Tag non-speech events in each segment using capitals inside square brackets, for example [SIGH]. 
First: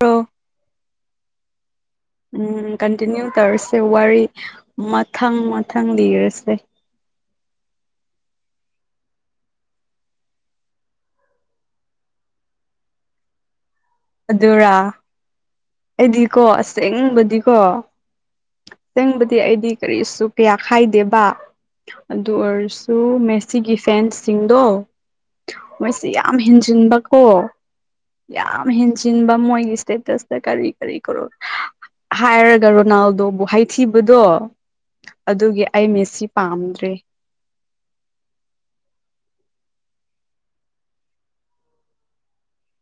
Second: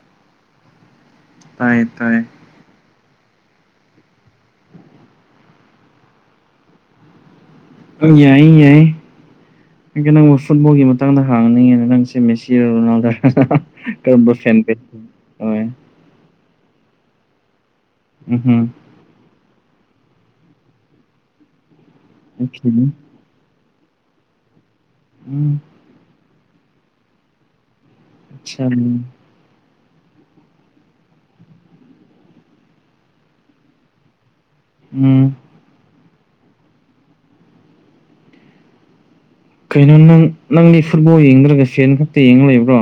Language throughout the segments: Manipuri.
ꯔꯣ [INAUDIBLE] ꯇꯥꯏꯌꯦ ꯇꯥꯏꯌꯦ ꯎꯝ ꯀꯟꯇꯤꯅꯤ꯭ꯌꯨ ꯇꯧꯔꯁꯦ ꯋꯥꯔꯤ ꯃꯊꯪ ꯃꯊꯪ ꯂꯤꯔꯁꯦ ꯑꯥꯎ ꯌꯥꯏ ꯌꯥꯏ ꯑꯩꯗꯤ ꯅꯪꯕꯨ ꯐꯨꯠꯕꯣꯜꯒꯤ ꯃꯇꯥꯡꯗ ꯍꯥꯡꯉꯅꯤꯡꯉꯦꯅ ꯅꯪꯁꯦ ꯃꯦꯁꯤꯔꯥ ꯔꯣꯅꯥꯜꯗꯣꯔꯥꯅꯥ ꯑꯗꯨꯔꯥ ꯑꯩꯗꯤꯀꯣ ꯑꯁꯦꯡꯕꯗꯤꯀꯣ ꯎꯝ ꯍꯝ ꯑꯥꯁꯦꯡꯕꯗꯤ ꯑꯩꯗꯤ ꯀꯔꯤꯁꯨ ꯀꯌꯥ ꯈꯥꯏꯗꯦꯕ ꯑꯗꯨ ꯑꯣꯏꯔꯁꯨ ꯃꯦꯁ ꯁꯤꯒꯤ ꯐꯦꯟꯁꯁꯤꯡꯗꯣ ꯎꯝ ꯃꯣꯏꯁꯦ ꯌꯥꯝ ꯍꯦꯟꯖꯤꯟꯕꯀꯣ ꯌꯥꯝ ꯑꯆꯥꯝ [UNINTELLIGIBLE] ꯍꯦꯟꯖꯤꯟꯕ ꯃꯣꯏꯒꯤ ꯏꯁꯇꯦꯇꯁ ꯀꯔꯤ ꯀꯔꯤ ꯀꯔꯣ ꯍꯥꯏꯔꯒ ꯔꯣꯅꯥꯜꯗꯣꯕꯨ ꯍꯥꯏꯊꯤꯕꯗꯣ ꯎꯝ ꯑꯗꯨꯒꯤ ꯑꯩ ꯃꯦꯁꯤ ꯄꯥꯝꯗ꯭ꯔꯦ ꯀꯩꯅꯣ ꯅꯪ ꯅꯪꯗꯤ ꯐꯨꯠꯕꯣꯜ ꯌꯦꯡꯗ꯭ꯔꯒ ꯐꯦꯟ ꯈꯛꯇ ꯌꯦꯡꯉ ꯂꯩꯕ꯭ꯔꯣ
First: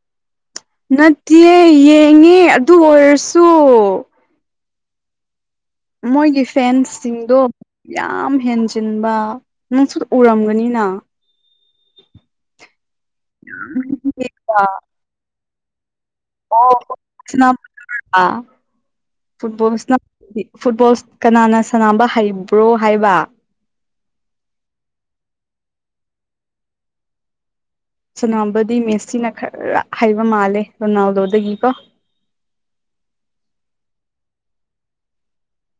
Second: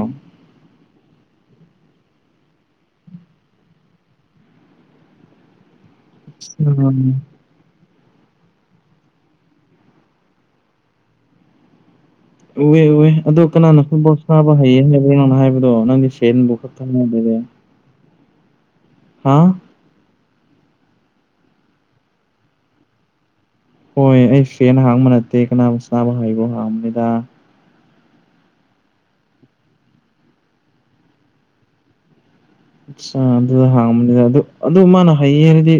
ꯅꯠꯇꯤꯌꯦ ꯌꯦꯡꯉꯦ ꯑꯗꯨ ꯑꯣꯏꯔꯁꯨ ꯃꯣꯏꯒꯤ ꯐꯦꯟꯁꯤꯡꯗꯣ ꯌꯥꯝ ꯍꯦꯟꯖꯤꯟꯕ ꯅꯪꯁꯨ ꯎꯔꯝꯒꯅꯤꯅ ꯎꯋꯦ ꯎꯋꯦ ꯑꯗꯣ ꯀꯅꯥꯅ ꯐꯨꯠꯕꯣꯜ ꯁꯥꯟꯅꯕ ꯍꯩꯌꯦ ꯍꯥꯏꯕꯩꯅꯣꯅ ꯍꯥꯏꯕꯗꯣ ꯅꯪꯒꯤ ꯑꯣ ꯁꯥꯟꯅꯥꯕꯗꯨꯔꯥ ꯍꯥ ꯐꯨꯠꯕꯣꯜ ꯁꯥꯟꯅꯥ [UNINTELLIGIBLE] ꯗꯤ ꯐꯨꯠꯕꯣꯜ ꯀꯅꯥꯅ ꯁꯅꯥꯕ ꯍꯩꯕ꯭ꯔꯣ ꯍꯥꯏꯕ ꯍꯣꯏ ꯑꯩ ꯐꯦꯟ ꯍꯥꯡꯕ ꯅꯠꯇꯦ ꯀꯅꯅꯥ ꯁꯅꯥꯕ ꯍꯩꯕꯅꯣ ꯍꯥꯡꯕꯅꯤꯗ ꯁꯅꯥꯕꯗꯤ ꯃꯦꯁꯤꯅ ꯈꯔ ꯍꯩꯕ ꯃꯥꯜꯂꯦ ꯔꯣꯅꯥꯜꯗꯣꯗꯒꯤꯀꯣ ꯑꯆꯥ ꯑꯗꯨꯗ ꯍꯥꯡꯕꯅꯤꯗ ꯑꯗꯨ ꯑꯗꯨ ꯃꯥꯅ ꯍꯩꯌꯦ ꯍꯥꯏꯔꯗꯤ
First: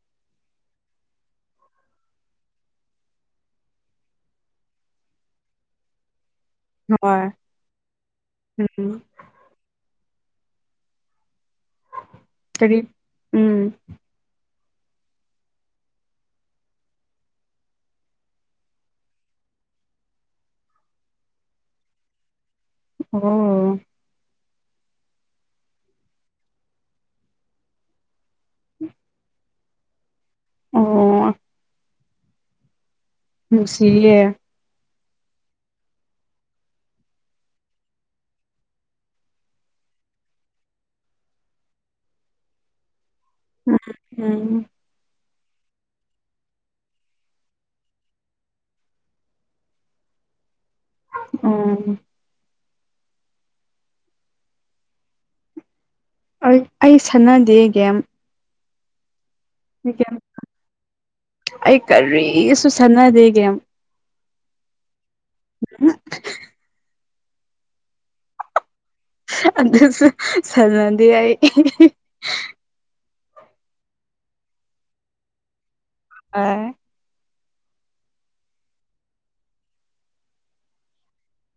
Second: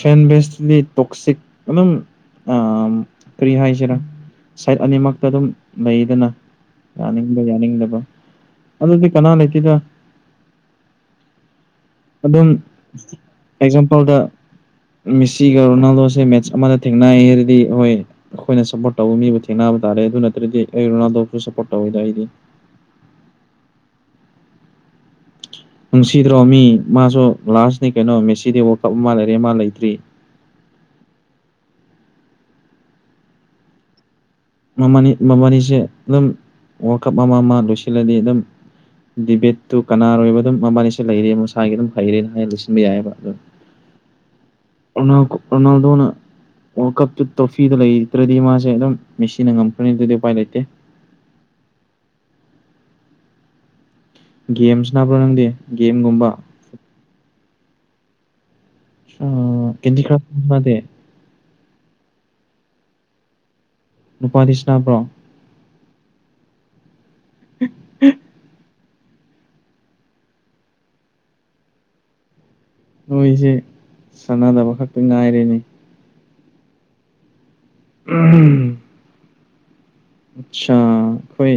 ꯐꯦꯟꯚꯦꯁꯇꯨꯗꯤ ꯇꯣꯛꯁꯤꯛ ꯑꯗꯨꯝ ꯑꯥ ꯀꯔꯤ ꯍꯥꯏꯁꯤꯔꯥ ꯁꯥꯏꯠ ꯑꯅꯤꯃꯛꯇ ꯑꯗꯨꯝ ꯂꯩꯗꯅ ꯍꯣꯏ ꯌꯥꯅꯤꯡꯕ ꯌꯥꯅꯤꯡꯗꯕ ꯎꯝ ꯑꯗꯨꯗꯤ ꯀꯅꯥ ꯂꯩꯇꯦꯗ ꯑꯗꯨꯝ ꯀꯔꯤ ꯎꯝ ꯑꯦꯛꯖꯥꯝꯄꯜꯗ ꯃꯤꯁꯤꯒ ꯔꯣꯅꯥꯜꯗꯣꯁꯦ ꯃꯦꯠꯆ ꯑꯃꯗ ꯊꯦꯡꯅꯩ ꯑꯗꯨꯗꯤ ꯍꯣꯏ ꯑꯩꯈꯣꯏꯅ ꯁꯞꯄꯣꯔꯠ ꯇꯧꯕ ꯃꯤꯕꯨ ꯊꯦꯡꯅꯕ ꯇꯥꯔꯦ ꯑꯗꯨ ꯅꯠꯇ꯭ꯔꯗꯤ ꯑꯩ ꯔꯣꯅꯥꯜꯗꯣꯕꯨꯁꯨ ꯁꯞꯄꯣꯔꯠ ꯇꯧꯋꯤꯗ ꯑꯩꯗꯤ ꯑꯣ ꯅꯨꯡꯁꯤꯗ꯭ꯔꯣ ꯃꯤ ꯃꯥꯁꯨ ꯂꯥꯁꯅꯤ ꯀꯩꯅꯣ ꯃꯦꯁꯤꯗꯤ ꯋꯥꯜꯀꯞ ꯑꯃ ꯂꯩꯔꯦ ꯃꯥ ꯂꯩꯇ꯭ꯔꯤ ꯑꯣ ꯅꯨꯡꯁꯤꯌꯦ ꯃꯃꯥꯅꯤ ꯃꯕꯥꯅꯤꯁꯦ ꯑꯗꯨꯝ ꯋꯥꯜꯀꯞ ꯑꯃ ꯑꯃ ꯂꯣꯏꯁꯤꯜꯂꯗꯤ ꯑꯗꯨꯝ ꯗꯤꯕꯦꯠꯇꯨ ꯀꯅꯥꯔꯣꯏꯕ ꯑꯗꯨꯝ ꯃꯕꯥꯅꯤꯁ ꯂꯩꯔꯦ ꯃꯁꯥꯒꯤ ꯑꯗꯨꯝ ꯍꯩꯔꯦꯅ ꯍꯥꯏꯅ ꯂꯤꯁꯤꯟꯕ ꯌꯥꯏꯑꯕ ꯑꯣ ꯎꯝ ꯎꯝ ꯔꫭꯅꯥꯜ ꯔꫭꯅꯥꯜꯗꫭꯅꯥ ꯋꯥꯔꯜꯀꯞꯀꯤ ꯊꯔꫭꯐꯤꯗꫭ ꯂꯩꯇ꯭ꯔꯥꯗꯤ ꯃꯥꯁꯦ ꯑꯗꯨꯝ ꯃꯦꯁꯤꯅ ꯉꯝꯈ꯭ꯔꯅꯤ ꯑꯗꯨꯗꯤ ꯎꯄꯥꯏ ꯂꯩꯇꯦ ꯎꯝ ꯒꯦꯝꯁ ꯁꯥꯟꯅꯕ꯭ꯔꯣ ꯅꯪꯗꯤ ꯒꯦꯝꯒꯨꯝꯕ ꯑꯩ ꯁꯥꯟꯅꯗꯦ ꯒꯦꯝ ꯒꯦꯝ [UNINTELLIGIBLE] ꯅꯠꯇꯦ ꯑꯩ ꯀꯔꯤꯁꯨ ꯁꯥꯟꯅꯗꯦ ꯒꯦꯝ ꯅꯨꯄꯥꯗꯤ ꯁꯅꯕ꯭ꯔꯣ [INAUDIBLE] ꯎ ꯎꯝ [INAUDIBLE] ꯑꯗꯨꯁꯨ ꯁꯥꯟꯅꯗꯦ ꯑꯩ ꯅꯣꯏꯁꯦ ꯁꯥꯟꯅꯗꯕ ꯈꯛꯇ ꯉꯥꯏꯔꯦꯅꯦ ꯍꯣꯢ ꯎꯝꯨꯝ [UNINTELLIGIBLE] ꯑꯆꯥꯥ ꯍꯣꯏ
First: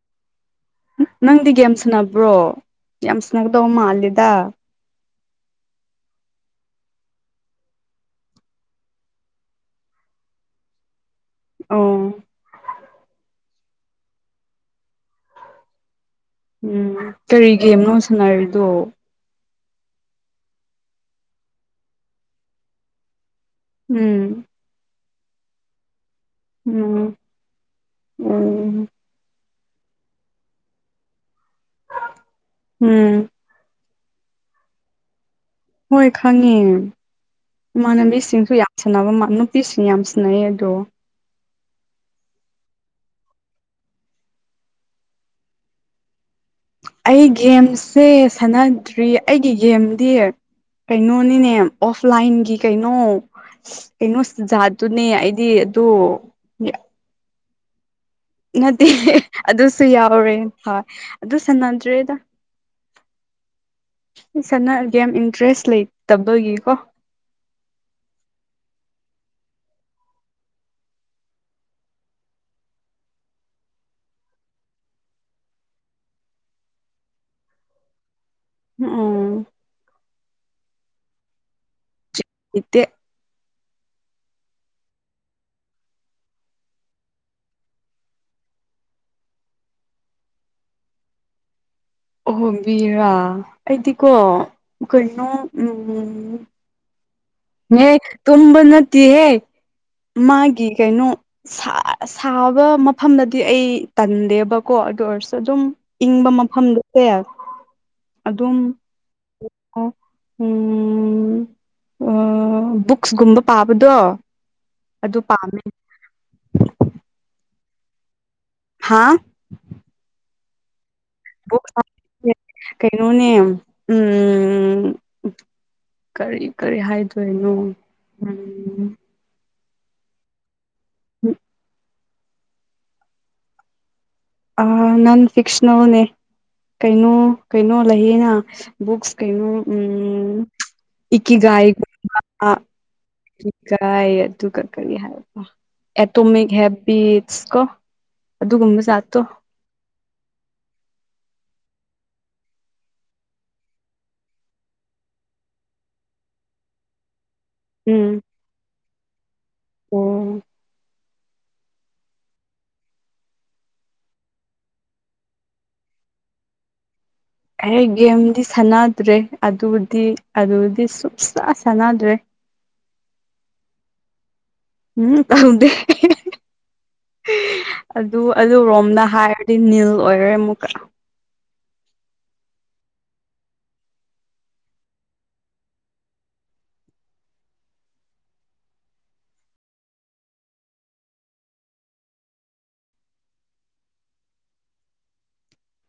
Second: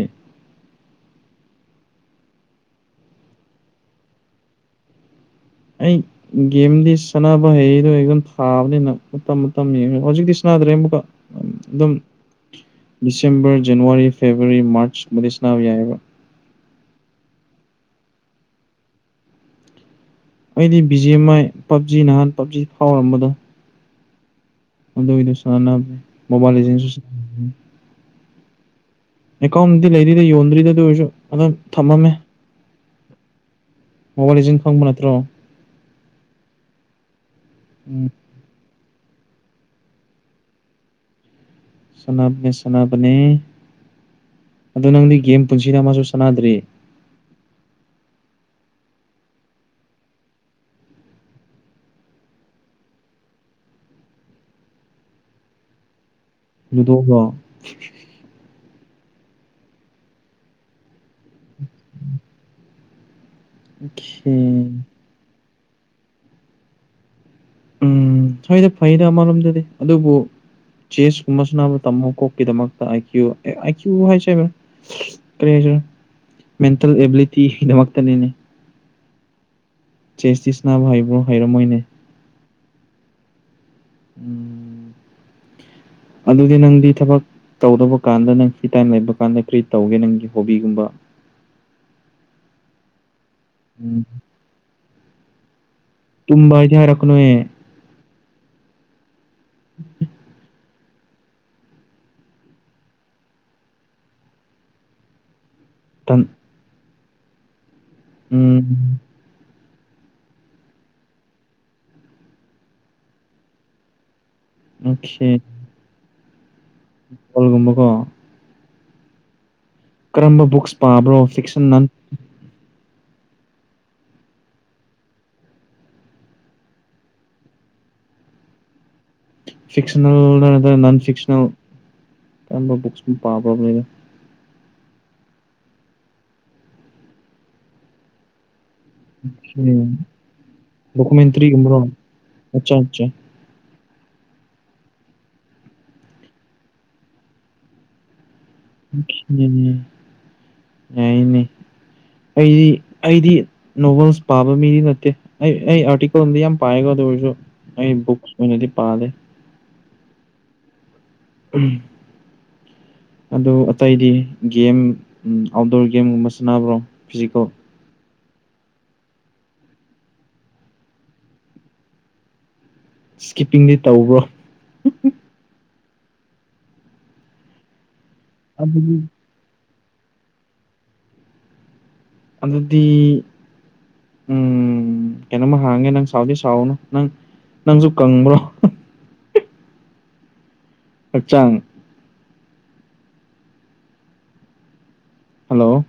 ꯅꯪꯗꯤ ꯒꯦꯝ ꯁꯨꯟꯅꯅꯕ꯭ꯔꯣ ꯌꯥꯝ ꯁꯟꯅꯒꯗꯧꯕ ꯃꯥꯂꯦꯗ ꯑꯩ ꯒꯦꯝꯗꯤ ꯁꯥꯟꯅꯕ ꯍꯩꯗꯣ ꯍꯩꯒꯨꯝ ꯊꯥꯕꯅꯤꯅ ꯃꯇꯝ ꯃꯇꯝ ꯌꯦꯡꯉ ꯍꯧꯖꯤꯛꯇꯤ ꯁꯥꯟꯅꯗ꯭ꯔꯦ ꯑꯃꯨꯛꯒ ꯑꯗꯨꯝ ꯑꯣ ꯗꯤꯁꯦꯝꯕꯔ ꯖꯅꯋꯥꯔꯤ ꯐꯦꯕꯋꯥꯔꯤ ꯃꯥꯔꯆꯀꯨꯝꯕꯗꯩ ꯁꯅꯥꯕ ꯌꯥꯏꯑꯦꯕ ꯎꯝ ꯀꯔꯤꯒꯦꯝꯅꯣ ꯁꯥꯟꯅꯔꯤꯗꯣ ꯑꯩꯗꯤ ꯕꯥꯞ ꯖꯤ ꯑ ꯃꯥꯏ ꯄꯞꯖꯤ ꯅꯍꯥꯟ ꯄꯞꯖꯤ ꯐꯥꯎꯔꯝꯕꯗꯣ ꯎꯝ ꯑꯗꯨꯒꯤꯗꯨ ꯁꯥꯟꯅꯩ ꯃꯣꯕꯥꯏ ꯂꯤꯖꯦꯟ ꯎꯝ ꯎꯝ ꯑꯦꯀꯥꯎꯟꯗꯤ ꯂꯩꯔꯤꯗ ꯌꯣꯟꯗ꯭ꯔꯤꯗ ꯑꯗꯨ ꯑꯣꯏꯔꯁꯨ ꯑꯗꯨꯝ ꯊꯝꯃꯝꯃꯦ ꯎꯝ ꯃꯣꯕꯥꯏ ꯂꯤꯖꯦꯟ ꯈꯪꯕ ꯅꯠꯇ꯭ꯔꯣ ꯍꯣꯏ ꯈꯪꯉꯦ ꯏꯃꯥꯟꯅꯕꯤꯁꯤꯡꯁꯨ ꯌꯥꯝ ꯁꯥꯟꯅꯕ ꯅꯨꯄꯤꯁꯤꯡ ꯌꯥꯝ ꯁꯤꯟꯅꯩ ꯑꯗꯣ ꯁꯥꯟꯅꯕꯅꯦ ꯁꯥꯟꯅꯕꯅꯦ ꯑꯗꯣ ꯅꯪꯗꯤ ꯒꯦꯝ ꯄꯨꯟꯁꯤꯗ ꯑꯃꯥꯁꯨ ꯁꯥꯟꯅꯗ꯭ꯔꯤ ꯑꯩ ꯒꯦꯝꯁꯦ ꯁꯥꯟꯅꯗ꯭ꯔꯤ ꯑꯩꯒꯤ ꯒꯦꯝꯗꯤ ꯀꯩꯅꯣꯅꯤꯅꯦ ꯑꯣꯐꯂꯥꯏꯟꯒꯤ ꯀꯩꯅꯣ ꯀꯩꯅꯣ ꯖꯥꯠꯇꯨꯅꯦ ꯑꯩꯗꯤ ꯑꯗꯨ ꯂꯨꯗꯣ ꯅꯠꯇꯦ ꯑꯗꯨꯁꯨ ꯌꯥꯎꯔꯦ ꯍꯣꯏ ꯑꯗꯨ ꯁꯥꯟꯅꯗ꯭ꯔꯦꯗ ꯑꯣꯀꯦ ꯁꯥꯟꯅꯒ ꯒꯦꯝ ꯏꯟꯇꯔꯦꯁ ꯂꯩꯇꯕꯒꯤ ꯀꯣ ꯎꯝ ꯁꯣꯏꯗ ꯐꯩꯗ ꯑꯃꯔꯣꯝꯗꯗꯤ ꯑꯗꯨꯕꯨ ꯆꯦꯁ ꯁꯥꯟꯅꯕ ꯇꯥꯝꯃꯣ ꯀꯣꯛꯀꯤꯗꯃꯛꯇ ꯑꯥꯏ ꯀ꯭ꯌꯨ ꯑꯥꯏ ꯀ꯭ꯌꯨ ꯍꯥꯏꯁꯦ ꯀꯔꯤ ꯍꯥꯏꯁꯤꯔ ꯃꯦꯟꯇꯦꯜ ꯑꯦꯕꯤꯂꯤꯇꯤꯒꯤ ꯗꯃꯛꯇꯅꯤꯅꯦ ꯎꯝ ꯆꯦꯁꯇꯤ ꯁꯥꯟꯅꯥꯕ ꯍꯩꯕ꯭ꯔꯣ ꯍꯩꯔꯝ ꯃꯣꯏꯅꯦ ꯍꯩꯇꯦ ꯎꯝ ꯑꯗꯨꯗꯤ ꯅꯪꯗꯤ ꯊꯕꯛ ꯇꯧꯗꯧꯕ ꯀꯥꯟꯗ ꯅꯪ ꯐ꯭ꯔꯤ ꯇꯥꯏꯝ ꯂꯩꯕ ꯀꯥꯟꯗ ꯀꯔꯤ ꯇꯧꯒꯦ ꯅꯪꯒꯤ ꯍꯣꯕꯤꯒꯨꯝꯕ ꯑꯣꯍꯣꯕꯤꯔꯥ ꯎꯝ ꯑꯩꯗꯤꯀꯣ ꯀꯩꯅꯣ ꯑꯝ ꯇꯨꯝꯕꯥꯗꯤ ꯍꯥꯢꯔꯛꯒꯅꯨꯍꯦ ꯍꯦ ꯇꯨꯝꯕ ꯅꯠꯇꯦꯍꯦ ꯃꯥꯒꯤ ꯀꯩꯅꯣ ꯁꯥꯕ ꯃꯐꯝꯗꯗꯤ ꯑꯩ ꯇꯟꯗꯦꯕꯀꯣ ꯑꯗꯨ ꯑꯣꯏꯔꯁꯨ ꯑꯗꯨꯝ ꯇꯟ ꯏꯪꯕ ꯃꯐꯝꯗꯨꯁꯦ ꯑꯗꯨꯝ ꯎꯝ ꯎꯝ ꯑꯣ ꯕꯨꯛꯁꯀꯨꯝꯕ ꯄꯥꯕꯗꯣ ꯑꯗꯨ ꯑꯣꯀꯦ ꯄꯥꯝꯃꯦ꯫ [INAUDIBLE] ꯍꯥꯥ꯫ ꯀꯔꯝꯕ ꯕꯨꯛꯁ ꯄꯥꯕ꯭ꯔꯣ ꯕꯨꯛ ꯐꯤꯛꯁꯟꯅ ꯀꯩꯅꯣꯅꯦ ꯎꯝ ꯀꯔꯤ ꯀꯔꯤ ꯍꯥꯏꯗꯣꯏꯅꯣ꯫ ꯎꯝ꯫ ꯐꯤꯛꯁꯅꯜꯔ ꯅꯠꯇ꯭ꯔ ꯅꯟ ꯐꯤꯛꯁꯅꯜ ꯀꯔꯝꯕ ꯕꯨꯛꯁꯄꯨ ꯄꯥꯕ꯭ꯔ꯫ ꯑ ꯅꯟ ꯐꯤꯛꯁꯅꯦꯜꯅꯦ ꯀꯩꯅꯣ ꯀꯩꯅꯣ ꯂꯩꯌꯦꯅ꯫ ꯕꯨꯛꯁ ꯀꯩꯅꯣ ꯎꯝ ꯏꯀꯤꯒꯥꯏ ꯗꯣꯀꯨꯃꯦꯟꯇ꯭ꯔꯤꯒꯨꯝꯕꯔꯣ ꯒꯨꯝꯕ꯫ [INAUDIBLE] ꯀꯤꯒꯥꯏ ꯑꯗꯨꯒ ꯀꯔꯤ ꯍꯥꯏ ꯑꯦꯇꯣꯃꯤꯛ ꯍꯦꯕꯤꯠꯁ ꯀꯣ꯫ ꯑꯗꯨꯒꯨꯝꯕ ꯖꯥꯠꯇꯣ ꯌꯥꯏꯅꯦ ꯑꯩꯗꯤ ꯑꯩꯗꯤ ꯅꯣꯕꯦꯜꯁ ꯄꯥꯕ ꯃꯤꯗꯤ ꯅꯠꯇꯦ ꯑꯩ ꯑꯩ ꯑꯥꯔꯇꯤꯀꯜꯗꯤ ꯌꯥꯝ ꯄꯥꯏꯀꫭ ꯗꯨ ꯑꯣꯏꯔꯁꯨ꯫ ꯑꯩ ꯕꯨꯛꯁ ꯑꫭꯏꯅꯗꯤ ꯄꯥꯗꯦ꯫ ꯑꫭ꯫ ꯎꯝ꯫ ꯑꯗꯨ ꯑꯇꯩꯗꯤ ꯒꯦꯝ ꯑꯥꯎꯠꯗꯣꯔ ꯒꯦꯝꯒꯨꯝꯕ ꯁꯥꯟꯅꯕ꯭ꯔꯣ ꯐꯤꯖꯤꯀꯜ꯫ ꯑꯩ ꯒꯦꯝꯗꯤ ꯁꯥꯟꯅꯗ꯭ꯔꯦ ꯑꯗꯨꯗꯤ ꯑꯗꯨꯗꯤ ꯁꯨꯡꯆꯁꯥ ꯁꯥꯟꯅꯗ꯭ꯔꯦ꯫ ꯁ꯭ꯀꯤꯞꯄꯤꯡꯗꯤ ꯇꯧꯕ꯭ꯔꯣ꯫ ꯎꯝ ꯇꯧꯗꯦ꯫ ꯑꯗꯨ ꯑꯗꯨꯗꯤ ꯑꯗꯨꯔꯣꯝꯗ ꯍꯥꯏꯔꯗꯤ ꯅꯤꯜ ꯑꯣꯏꯔꯦ ꯑꯃꯨꯛꯀ꯫ ꯑꯗꯨꯗꯤ ꯎꯝ ꯀꯩꯅꯣꯝꯃ ꯍꯥꯡꯒꯦ ꯅꯪ ꯁꯥꯎꯗꯤ ꯁꯥꯎꯒꯅꯨ ꯅꯪ ꯅꯪꯁꯨ ꯀꯪꯕ꯭ꯔꯣ꯫ ꯍꯛꯆꯥꯡ꯫ ꯍꯜꯂꯣ꯫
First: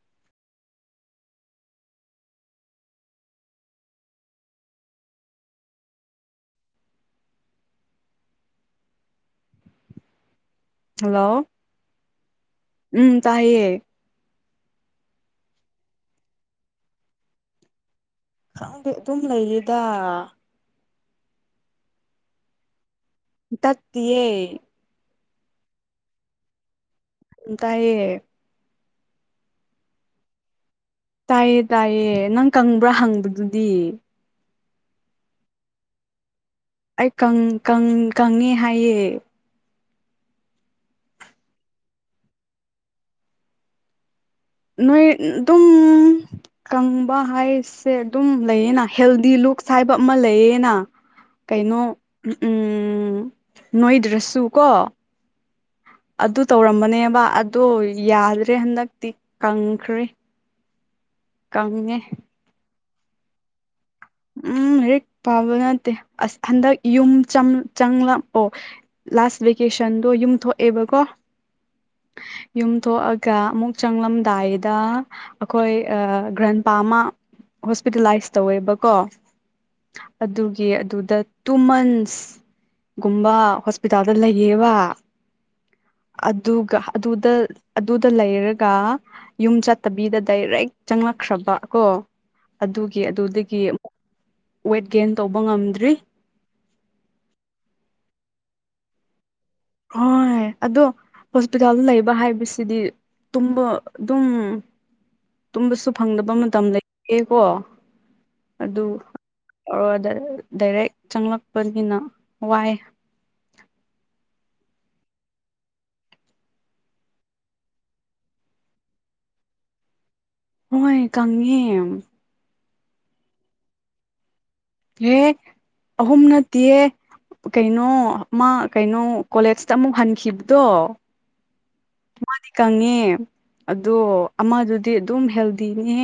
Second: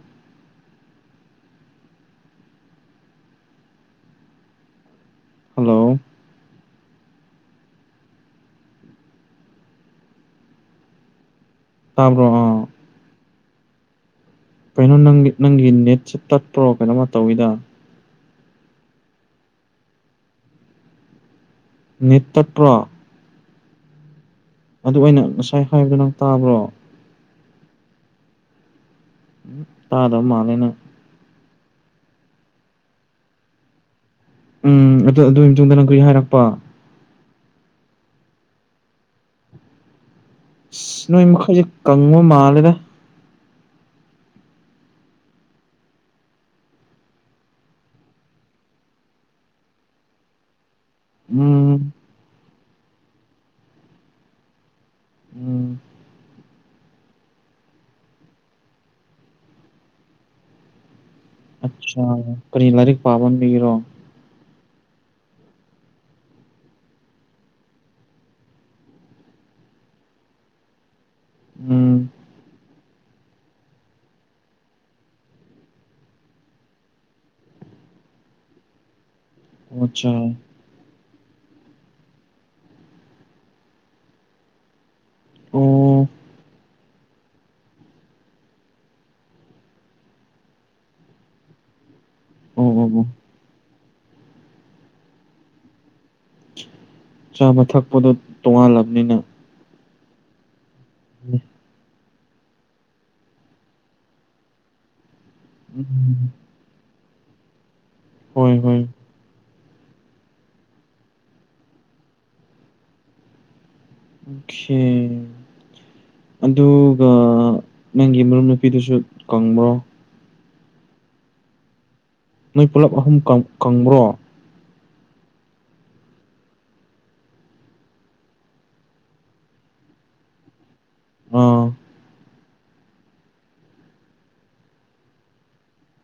ꯍꯜꯂꯣ꯫ ꯍꯜꯂꯣ꯫ ꯇꯥꯕ꯭ꯔꯣ ꯑ꯫ ꯎꯝ ꯇꯥꯏꯌꯦ꯫ ꯀꯩꯅꯣ ꯅꯪ ꯅꯪꯒꯤ ꯅꯦꯠꯁꯦ ꯇꯠꯇꯄ꯭ꯔꯣ ꯀꯩꯅꯣꯃ ꯇꯧꯋꯤꯗꯥ꯫ ꯈꯪꯗꯦ ꯑꯗꯨꯝ ꯂꯩꯌꯦꯗꯥ꯫ ꯅꯦꯇ ꯇꯠꯄ꯭ꯔꫭ꯫ ꯇꯠꯇꯤꯌꯦ꯫ ꯑꯗꯨ ꯑꯩꯅ ꯉꯁꯥꯏ ꯍꯥꯏꯕꯗꯣ ꯅꯪ ꯇꯥꯕ꯭ꯔꯣ꯫ ꯎꯝ ꯇꯥꯌꯦ꯫ ꯎꯝ ꯇꯥꯗꯕ ꯃꯥꯂꯦ ꯅꯪ꯫ ꯇꯥꯏꯌꯦ ꯇꯥꯏꯌꯦ ꯅꯪ ꯀꯪꯕ꯭ꯔꯥ ꯍꯪꯕꯗꯨꯗꯤ꯫ ꯎꯝ ꯑꯗꯨ ꯑꯗꯨꯒꯤ ꯃꯇꯨꯡꯗ ꯅꯪ ꯀꯔꯤ ꯍꯥꯏꯔꯛꯄꯥ꯫ ꯑꯩ ꯀꯪ ꯀꯪ ꯀꯪꯉꯦ ꯍꯥꯏꯌꯦ꯫ ꯅꯣꯏ ꯃꯈꯩꯁꯦ ꯀꯪꯕ ꯃꯥꯜꯂꯦꯗ꯫ ꯅꯣꯏ ꯑꯗꯨꯝ ꯀꯪꯕ ꯍꯥꯏꯁꯦ ꯑꯗꯨꯝ ꯂꯩꯌꯦꯅ ꯍꯦꯜꯗꯤ ꯂꯨꯛꯁ ꯍꯥꯏꯕ ꯑꯃ ꯂꯩꯌꯦꯅ꯫ ꯎꯝ ꯀꯩꯅꯣ ꯎꯝ ꯅꯣꯏꯗ꯭ꯔꯁꯨ ꯀꯣ꯫ ꯎꯝ꯫ ꯑꯗꯨ ꯇꯧꯔꯝꯕꯅꯦꯕ ꯑꯗꯣ ꯌꯥꯗ꯭ꯔꯦ ꯍꯟꯗꯛꯇꯤ ꯀꯪꯈ꯭ꯔꯦ ꯀꯪꯉꯦ ꯑꯆꯥ ꯀꯔꯤ ꯂꯥꯏꯔꯤꯛ ꯄꯥꯃꯟꯕꯒꯤꯔꯣ ꯎꯝ ꯂꯥꯏꯔꯤꯛ ꯄꯥꯕ ꯅꯠꯇꯦ ꯑꯁ ꯍꯟꯗꯛ ꯌꯨꯝ ꯆꯝ ꯆꯪꯂꯛꯑꯣ ꯂꯥꯁ ꯚꯦꯀꯦꯁꯟꯗꯣ ꯌꯨꯝ ꯊꯣꯛꯑꯦꯕꯀꯣ ꯎꯝ ꯌꯨꯝ ꯊꯣꯛꯑꯒ ꯑꯃꯨꯛ ꯆꯪꯂꯝꯗꯥꯏꯗ ꯑꯩꯈꯣꯏ ꯑ ꯒ꯭ꯔꯟꯄꯥꯥ ꯑꯃ ꯍꯣꯁꯄꯤꯇꯥꯦꯂꯥꯏꯁ ꯇꯧꯋꯦꯕꯀꯣ ꯑꯠꯆꯥ ꯑꯗꯨ ꯆꯦ ꯑꯗꯨꯗ ꯇꯨꯃꯟꯁ ꯒꯨꯝꯕ ꯍꯣꯁꯄꯤꯇꯥꯜꯗ ꯂꯩꯌꯦꯕ ꯑꯣ ꯑꯗꯨꯒ ꯑꯗꯨꯗ ꯑꯗꯨꯗ ꯂꯩꯔꯒ ꯌꯨꯝ ꯆꯠꯇꯕꯤꯗ ꯗꯥꯏꯔꯦꯛ ꯆꯪꯂꯛꯈ꯭ꯔꯕ ꯀꯣ ꯑꯣ ꯑꯣ ꯑꯗꯨꯒꯤ ꯑꯣ ꯑꯗꯨꯗꯒꯤ ꯑꯃꯨꯛ ꯋꯦꯠ ꯒꯦꯟ ꯇꯧꯕ ꯉꯝꯗ꯭ꯔꯤ ꯆꯥꯕ ꯊꯛꯄꯗꯣ ꯇꯣꯉꯥꯜꯂꯕꯅꯤꯅ ꯍꯣꯏ ꯑꯗꯣ ꯍꯣꯁꯄꯤꯇꯥꯜꯗ ꯂꯩ ꯕ ꯍꯥꯏꯕꯁꯤꯗꯤ ꯇꯨꯝꯕ ꯑꯗꯨꯝ ꯇꯨꯝꯕꯁꯨ ꯎꯝ ꯐꯪꯗꯕ ꯃꯇꯝ ꯂꯩ ꯑꯦꯀꯣ ꯍꯣꯏ ꯍꯣꯏ ꯑꯗꯨ ꯑꯣ ꯗꯥꯏꯔꯦꯛ ꯗꯥꯏꯔꯦꯛ ꯆꯪꯂꯛꯄꯅꯤꯅ ꯋꯥꯏ ꯑꯣꯈꯦ ꯑꯗꯨꯒ ꯅꯪꯒꯤ ꯃꯔꯨꯞ ꯅꯨꯄꯤꯗꯨꯁꯨ ꯀꯪꯕ꯭ꯔꯣ ꯍꯣꯏ ꯀꯪꯉꯦ ꯅꯣꯏ ꯄꯨꯂꯞ ꯑꯍꯨꯝ ꯀꯪ ꯀꯪꯕ꯭ꯔꯣ ꯍꯦ ꯑꯍꯨꯝ ꯅꯠꯇꯤꯌꯦ ꯀꯩꯅꯣ ꯑꯃ ꯀꯩꯅꯣ ꯀꯣꯂꯦꯖꯇ ꯑꯃꯨꯛ ꯍꯟꯈꯤꯕꯗꯣ ꯑ ꯃꯥꯗꯤ ꯀꯪꯉꯦ ꯑꯗꯣ ꯑꯃꯗꯨꯗꯤ ꯑꯗꯨꯝ ꯍꯦꯜꯗꯤꯅꯦ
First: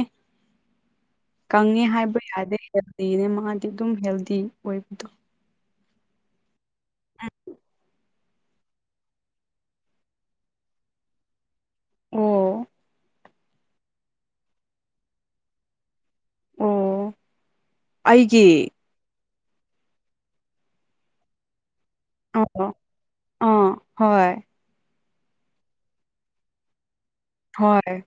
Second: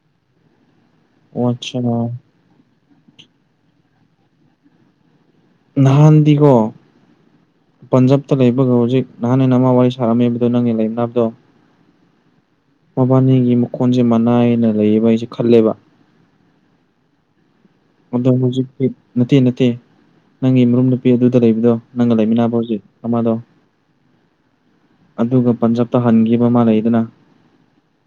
ꯑꯣ ꯑꯠꯆꯥ ꯀꯪꯉꯦ ꯍꯥꯏꯕ ꯌꯥꯗꯦ ꯍꯦꯜꯗꯤꯅꯦ ꯃꯥꯗꯤ ꯑꯗꯨꯝ ꯍꯦꯜꯗꯤ ꯑꯣꯏꯕꯗꯣ ꯅꯍꯥꯟꯗꯤꯒꯣ ꯄꯟꯖꯕꯇ ꯂꯩꯕꯒ ꯍꯧꯖꯤꯛ ꯅꯍꯥꯟ ꯑꯩꯅ ꯑꯃ ꯋꯥꯔꯤ ꯁꯥꯔꯝꯃꯤꯕꯗꯣ ꯅꯪꯒꯤ ꯂꯩꯃꯤꯟꯅꯕꯗꯣ ꯑꯣ ꯃꯕꯥꯟꯅꯤꯒꯤ ꯃꯈꯣꯟꯖꯦ ꯃꯥꯟꯅꯩꯅ ꯂꯩꯌꯦꯕ ꯑꯩꯖꯦ ꯈꯜꯂꯦꯕ ꯑꯣ ꯑꯗꯣ ꯑꯩꯒꯤ ꯍꯧꯖꯤꯛꯇꯤ ꯅꯠꯇꯦ ꯅꯠꯇꯦ ꯅꯪꯒꯤ ꯃꯔꯨꯞ ꯅꯨꯨꯄꯤ ꯑꯗꯨꯗ ꯂꯩꯕꯗꯣ ꯅꯪꯒ ꯂꯩꯃꯤꯟꯅꯕ ꯑꯣ ꯍꯧꯖꯤꯛ ꯑꯃꯗꯣ ꯑꯥ ꯍꯣꯏ ꯑꯗꯨꯒ ꯄꯟꯖꯥꯕꯇ ꯍꯟꯈꯤꯕ ꯃꯥꯟꯅꯩꯗꯅ ꯍꯣꯏ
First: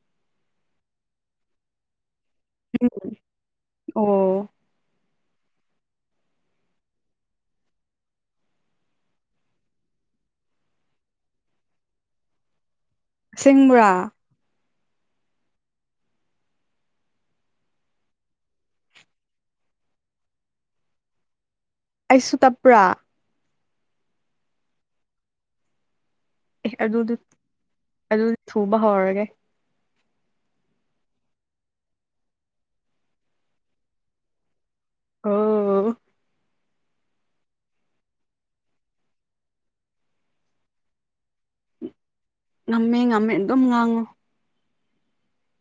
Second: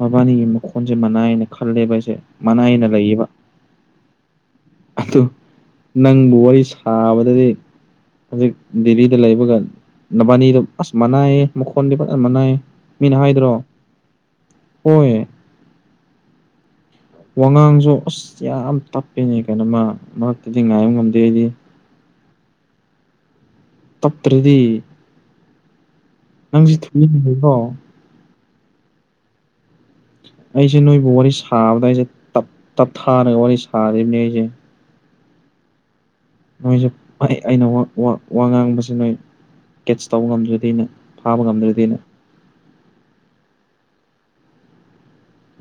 ꯃꯕꯥꯟꯅꯤꯒꯤ ꯃꯈꯣꯟꯁꯦ ꯃꯥꯟꯅꯩꯌꯦꯅ ꯈꯜꯂꯦꯕ ꯑꯩꯁꯦ ꯃꯥꯟꯅꯩꯅ ꯎꯝ ꯂꯩꯌꯦꯕ ꯑꯣ ꯑꯗꯨ ꯅꯪꯕꯨ ꯋꯥꯔꯤ ꯁꯥꯕꯗꯗꯤ ꯍꯧꯖꯤꯛ ꯗꯤꯜꯂꯤꯗ ꯂꯩꯕꯒ ꯅꯕꯥꯟꯅꯤꯗꯣ ꯑꯁ ꯃꯥꯟꯅꯩꯌꯦ ꯃꯈꯣꯟꯗꯤ ꯐꯖ ꯃꯥꯟꯅꯩ ꯑꯁꯦꯡꯕꯔꯥ ꯍꯣꯏ ꯋꯥꯉꯥꯡꯁꯨ ꯑꯁ ꯌꯥꯝ ꯇꯞꯄꯦꯅꯦ ꯀꯩꯅꯣ ꯃꯥ ꯃꯔꯛꯇꯗꯤ ꯉꯥꯏꯕ ꯉꯝꯗꯦ ꯑꯩꯗꯤ ꯑꯩꯁꯨ ꯇꯞꯄ꯭ꯔꯥ ꯇꯞꯇ꯭ꯔꯗꯤ ꯑꯦ ꯅꯪꯁꯤ ꯑꯗꯨꯗꯤ ꯊꯨꯏꯅꯤꯀꯣ ꯑꯗꯨꯗꯤ ꯊꯨꯕ ꯍꯧꯔꯒꯦ ꯑꯩꯁꯦ ꯅꯣꯏꯕꯨ ꯋꯥꯔꯤ ꯁꯥꯕꯗ ꯑꯩꯁꯦ ꯇꯞ ꯇꯞꯊꯥꯔꯒ ꯋꯥꯔꯤ ꯁꯥꯔꯤꯕꯅꯤ ꯑꯩꯁꯦ ꯑꯣ ꯅꯣꯏꯁꯨ ꯑꯩ ꯑꯩꯅ ꯋꯥ ꯋꯥ ꯋꯥ ꯉꯥꯡꯕꯁꯤ ꯅꯣꯏ ꯀꯦꯠꯆ ꯇꯧꯕ ꯉꯝꯗ꯭ꯔꯗꯤꯅ ꯐꯥꯕ ꯉꯝꯗ꯭ꯔꯗꯤꯅ꯫ ꯉꯝꯃꯦ ꯉꯝꯃꯦ ꯑꯗꯨꯝ ꯉꯥꯡꯉꯨ꯫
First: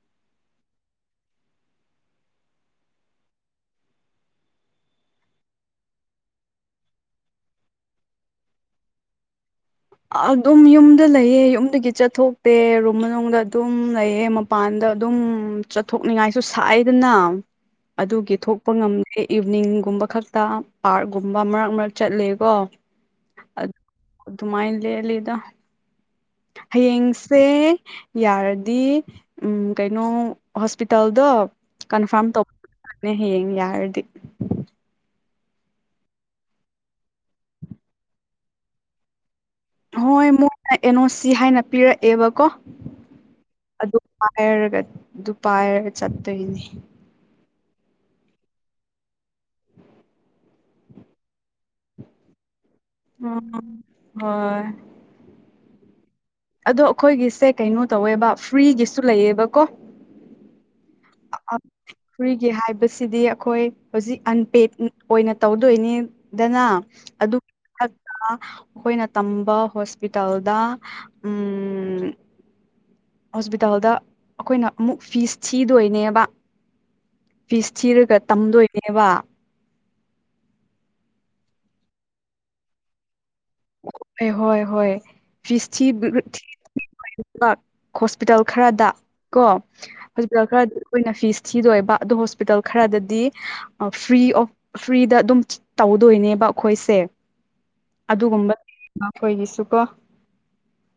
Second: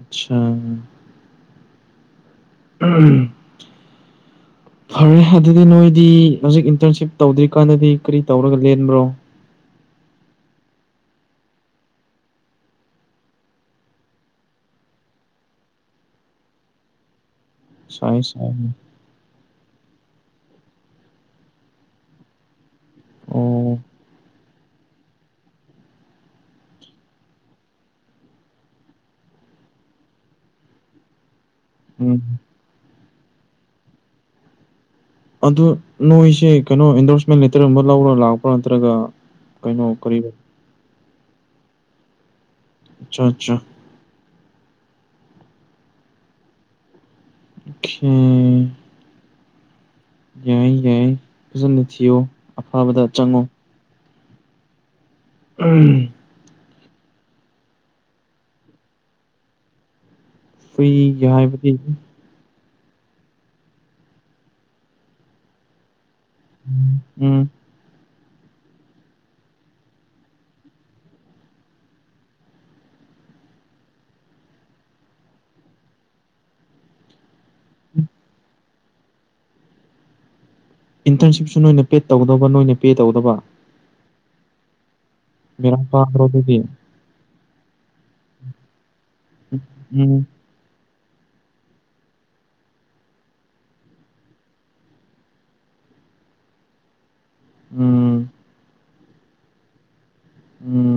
ꯑꯠꯆꯥ ꯎꯝ꯫ ꯐꯔꯦ ꯑꯗꯨꯗꯤ ꯅꯣꯏꯗꯤ ꯍꯧꯖꯤꯛ ꯏꯟꯇꯔꯟꯁꯤꯞ ꯇꯧꯗ꯭ꯔꯤꯀꯥꯟꯗꯗꯤ ꯀꯔꯤ ꯇꯧꯔꯒ ꯂꯦꯟꯕ꯭ꯔꯣ꯫ ꯑꯗꯨꯝ ꯌꯨꯝꯗ ꯂꯩꯑꯦ ꯌꯨꯝꯗꯒꯤ ꯆꯠꯊꯣꯛꯇꯦ ꯔꯨꯝ ꯃꯅꯨꯡꯗ ꯑꯗꯨꯝ ꯂꯩꯌꯦ ꯃꯥ ꯄꯥꯟꯗ ꯑꯗꯨꯝ ꯆꯠꯊꯣꯛꯅꯤꯡꯉꯥꯏꯁꯨ ꯁꯥꯏꯗꯅ ꯑꯗꯨꯒꯤ ꯁꯥꯏꯟꯁ ꯊꯣꯛꯄ ꯉꯝ ꯑꯦ ꯏꯚꯅꯤꯡꯒꯨꯝꯕ ꯈꯛꯇ ꯄꯥꯔꯛꯀꯨꯝꯕ ꯃꯔꯛ ꯃꯔꯛ ꯆꯠꯂꯦꯀꯣ꯫ ꯑꯣ ꯗꯨꯃꯥꯏ ꯂꯦꯟꯂꯤꯗꯥ ꯍꯌꯦꯡꯁꯦ ꯌꯥꯔꯗꯤ ꯎꯝ ꯀꯩꯅꯣ ꯍꯣꯁꯄꯤꯇꯥꯜꯗꯣ ꯎꯝ ꯀꯟꯐꯥꯔꯝ ꯇꯧꯕꯅꯦ ꯍꯌꯦꯡ ꯌꯥꯔꯗꯤ ꯑꯗꯨ ꯅꯣꯏꯁꯦ ꯀꯩꯅꯣ ꯑꯦꯟꯗꯣꯔꯁꯃꯦꯟ ꯂꯦꯇꯔ ꯑꯃ ꯂꯧꯔꯥ ꯂꯥꯛꯄ꯭ꯔꯥ ꯅꯠꯇ꯭ꯔꯒ ꯀꯩꯅꯣ ꯍꯣꯏ ꯀꯔꯤꯒ ꯃꯣꯏꯅ ꯑꯦꯟ ꯑꯣ ꯁꯤ ꯍꯥꯏꯅ ꯄꯤꯔꯛꯑꯦꯕꯀꯣ ꯑꯆꯥ ꯑꯆꯥ ꯑꯗꯨ ꯄꯥꯏꯔꯒ ꯑꯗꯨ ꯄꯥꯏꯔꯒ ꯆꯠꯇꯣꯏꯅꯦ꯫ [INAUDIBLE] ꯌꯥꯏ ꯌꯥꯏ ꯐꯖꯅ ꯊꯤꯌꫭ ꯑꯐꯕꯗ ꯆꯪꯉꯣ꯫ ꯍꫭꯏ ꯎꯝ꯫ ꯑꯗꯣ ꯑꯩꯈꯣꯏꯒꯤꯁꯦ ꯀꯩꯅꯣ ꯇꯧꯋꯦꯕ ꯐ꯭ꯔꯤꯒꯤꯁꯨ ꯂꯩꯌꯦꯕꯀꯣ ꯐ꯭ꯔꯤꯒꯤ ꯍꯥꯏꯕꯗꯤ ꯐ꯭ꯔꯤꯒꯤ ꯍꯥꯏꯕꯁꯤꯗꯤ ꯑꯩꯈꯣꯏ ꯍꯧꯖꯤꯛ ꯑꯟꯄꯦꯠ ꯑꯣꯏꯅ ꯇꯧꯗꯣꯏꯅꯤ ꯗꯅꯥ ꯑꯗꯨ ꯎꯝ ꯊꯥꯠ ꯑ ꯑꯩꯈꯣꯏꯅ ꯇꯝꯕꯥ ꯍꯣꯁꯄꯤꯇꯥꯜꯗ ꯎꯝ ꯍꯣꯁꯄꯤꯇꯥꯜꯗ ꯑꯩꯈꯣꯏꯅ ꯑꯃꯨꯛ ꯐꯤꯁ ꯊꯤꯗꯣꯏꯅꯦꯕ ꯄꯤꯁ ꯊꯤꯔꯒ ꯇꯝꯗꯣꯏꯅꯦꯕ ꯏꯟꯇꯔꯟꯁꯤꯞꯁꯨ ꯅꯣꯏꯅ ꯄꯦꯠ ꯇꯧꯒꯗꯕ ꯅꯣꯏꯅ ꯄꯦ ꯇꯧꯒꯗꯕ ꯍꯣꯏ ꯍꯣꯏ ꯐꯤꯁ ꯕꯦꯔꯥ ꯊꯤ ꯀꯥꯗ꯭ꯔꯣ ꯑꯗꯨꯗꯤ [UNINTELLIGIBLE] ꯃꯛ ꯍꯣꯁꯄꯤꯇꯥꯜ ꯈꯔꯗ ꯀꯣ ꯎꯝ ꯍꯣꯁꯄꯤꯇꯥꯜ ꯈꯔ ꯑꯩꯈꯣꯏꯅ ꯐꯤꯁ ꯊꯤꯗꯣꯏꯕ ꯑꯗꯣ ꯍꯣꯁꯄꯤꯇꯥꯜ ꯈꯔꯗꯗꯤ ꯑ ꯐ꯭ꯔꯤ ꯑꯣꯐ ꯐ꯭ꯔꯤꯗ ꯑꯗꯨꯝ ꯇꯧꯗꯣꯏꯅꯦꯕ ꯑꯩꯈꯣꯏꯁꯦ ꯎꯝ ꯑꯗꯨꯒꯨꯝꯕ ꯑꯩꯈꯣꯏꯒꯤꯁꯨ ꯀꯣ ꯎꯝ꯫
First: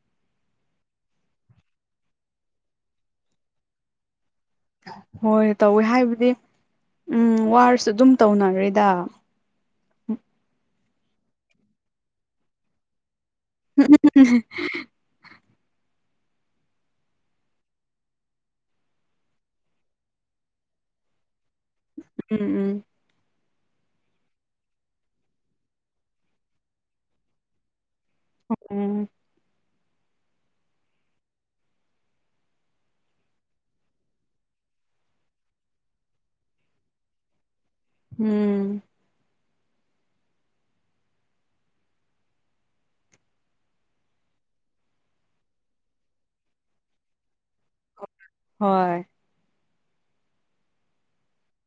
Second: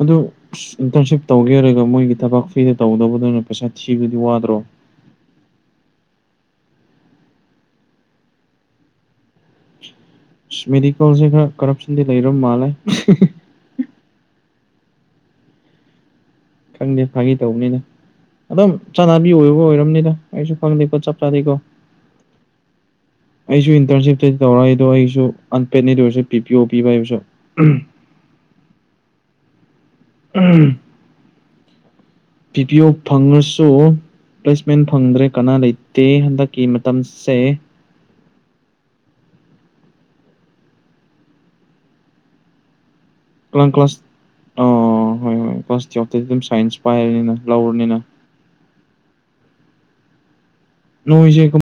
ꯑꯗꯨ ꯑꯁ ꯏꯟꯇꯔꯟꯁꯤꯞ ꯇꯧꯒꯦ ꯍꯥꯏꯔꯒ ꯃꯣꯏꯒꯤ ꯊꯕꯛ ꯐ꯭ꯔꯤꯗ ꯇꯧꯗꯧꯕꯗꫭꯅ ꯄꯩꯁꯥ ꯊꯤꯕꯗꯤ ꯋꯥꯗ꯭ꯔꯣ꯫ ꯍꯣꯏ ꯇꯧꯋꯦ ꯍꯥꯏꯕꯗꯤ ꯎꯝ ꯋꯥꯔꯁꯨ ꯑꯗꯨꯝ ꯇꯧꯅꯈꯔꯦꯗ꯫ ꯑꯁ ꯃꯦꯗꯤꯀꯦꯜꯁꯦ ꯈꯔ ꯀꯔꯞꯁꯟꯗꯤ ꯂꯩꯔ ꯃꯥꯜꯂꯦ꯫ ꯎꯝ ꯎꯝ ꯎꯝ ꯎꯝ ꯈꯪꯗꯦ ꯐꯪꯒꯤ ꯇꯧꯕꯅꯤꯗꯥ ꯑꯗꯨꯝ ꯆꯠꯅꯕꯤ ꯑꯣꯏꯕ ꯑꯣꯏꯔꯕꯅꯤꯗ ꯑꯩꯁꯨ ꯈꯪꯗꯦ ꯀꯣ ꯆꯞ ꯆꯥꯕꯤꯀꯣ꯫ ꯎꯝ ꯎꯝ ꯑꯩꯁꯨ ꯏꯟꯇꯔꯟꯁꯤꯞꯇ ꯇꯧꯔꫭꯏꯗꯣ ꯑꯩꯁꯨ ꯑꯟꯄꯦꯠꯅꯦ ꯑꯗꯨ ꯑꯣꯏꯔꯁꯨ ꯄꯤ ꯄꯤ ꯑꯣ ꯄꯤꯕ ꯍꯥꯏꯕꯁꯨ ꯎꯝ ꯎꯝ ꯎꯝ ꯕꯤꯗꯤꯌꯣ ꯐꯪꯉꯁꯨ ꯄ꯭ꯂꯦꯁꯃꯦꯟ ꯐꯪꯗ꯭ꯔꯦ ꯀꯅꯥ ꯂꯩꯇꯦ ꯍꯟꯗꯛꯀꯤ ꯃꯇꯝꯁꯦ ꯎꯝ ꯅꯪ ꯀ꯭ꯂꯥꯁ ꯑ ꯍꯣꯏ ꯍꯣꯏ ꯀ꯭ꯂꯥꯁ ꯇꯨꯐꯇꯗꯤ ꯑꯗꯨꯝ ꯁꯥꯏꯟꯁ ꯄꯥꯏꯔꯅꯤꯅ ꯂꯧꯔꯅꯤꯅ ꯍꯣꯏ ꯅꯣꯡꯁꯦ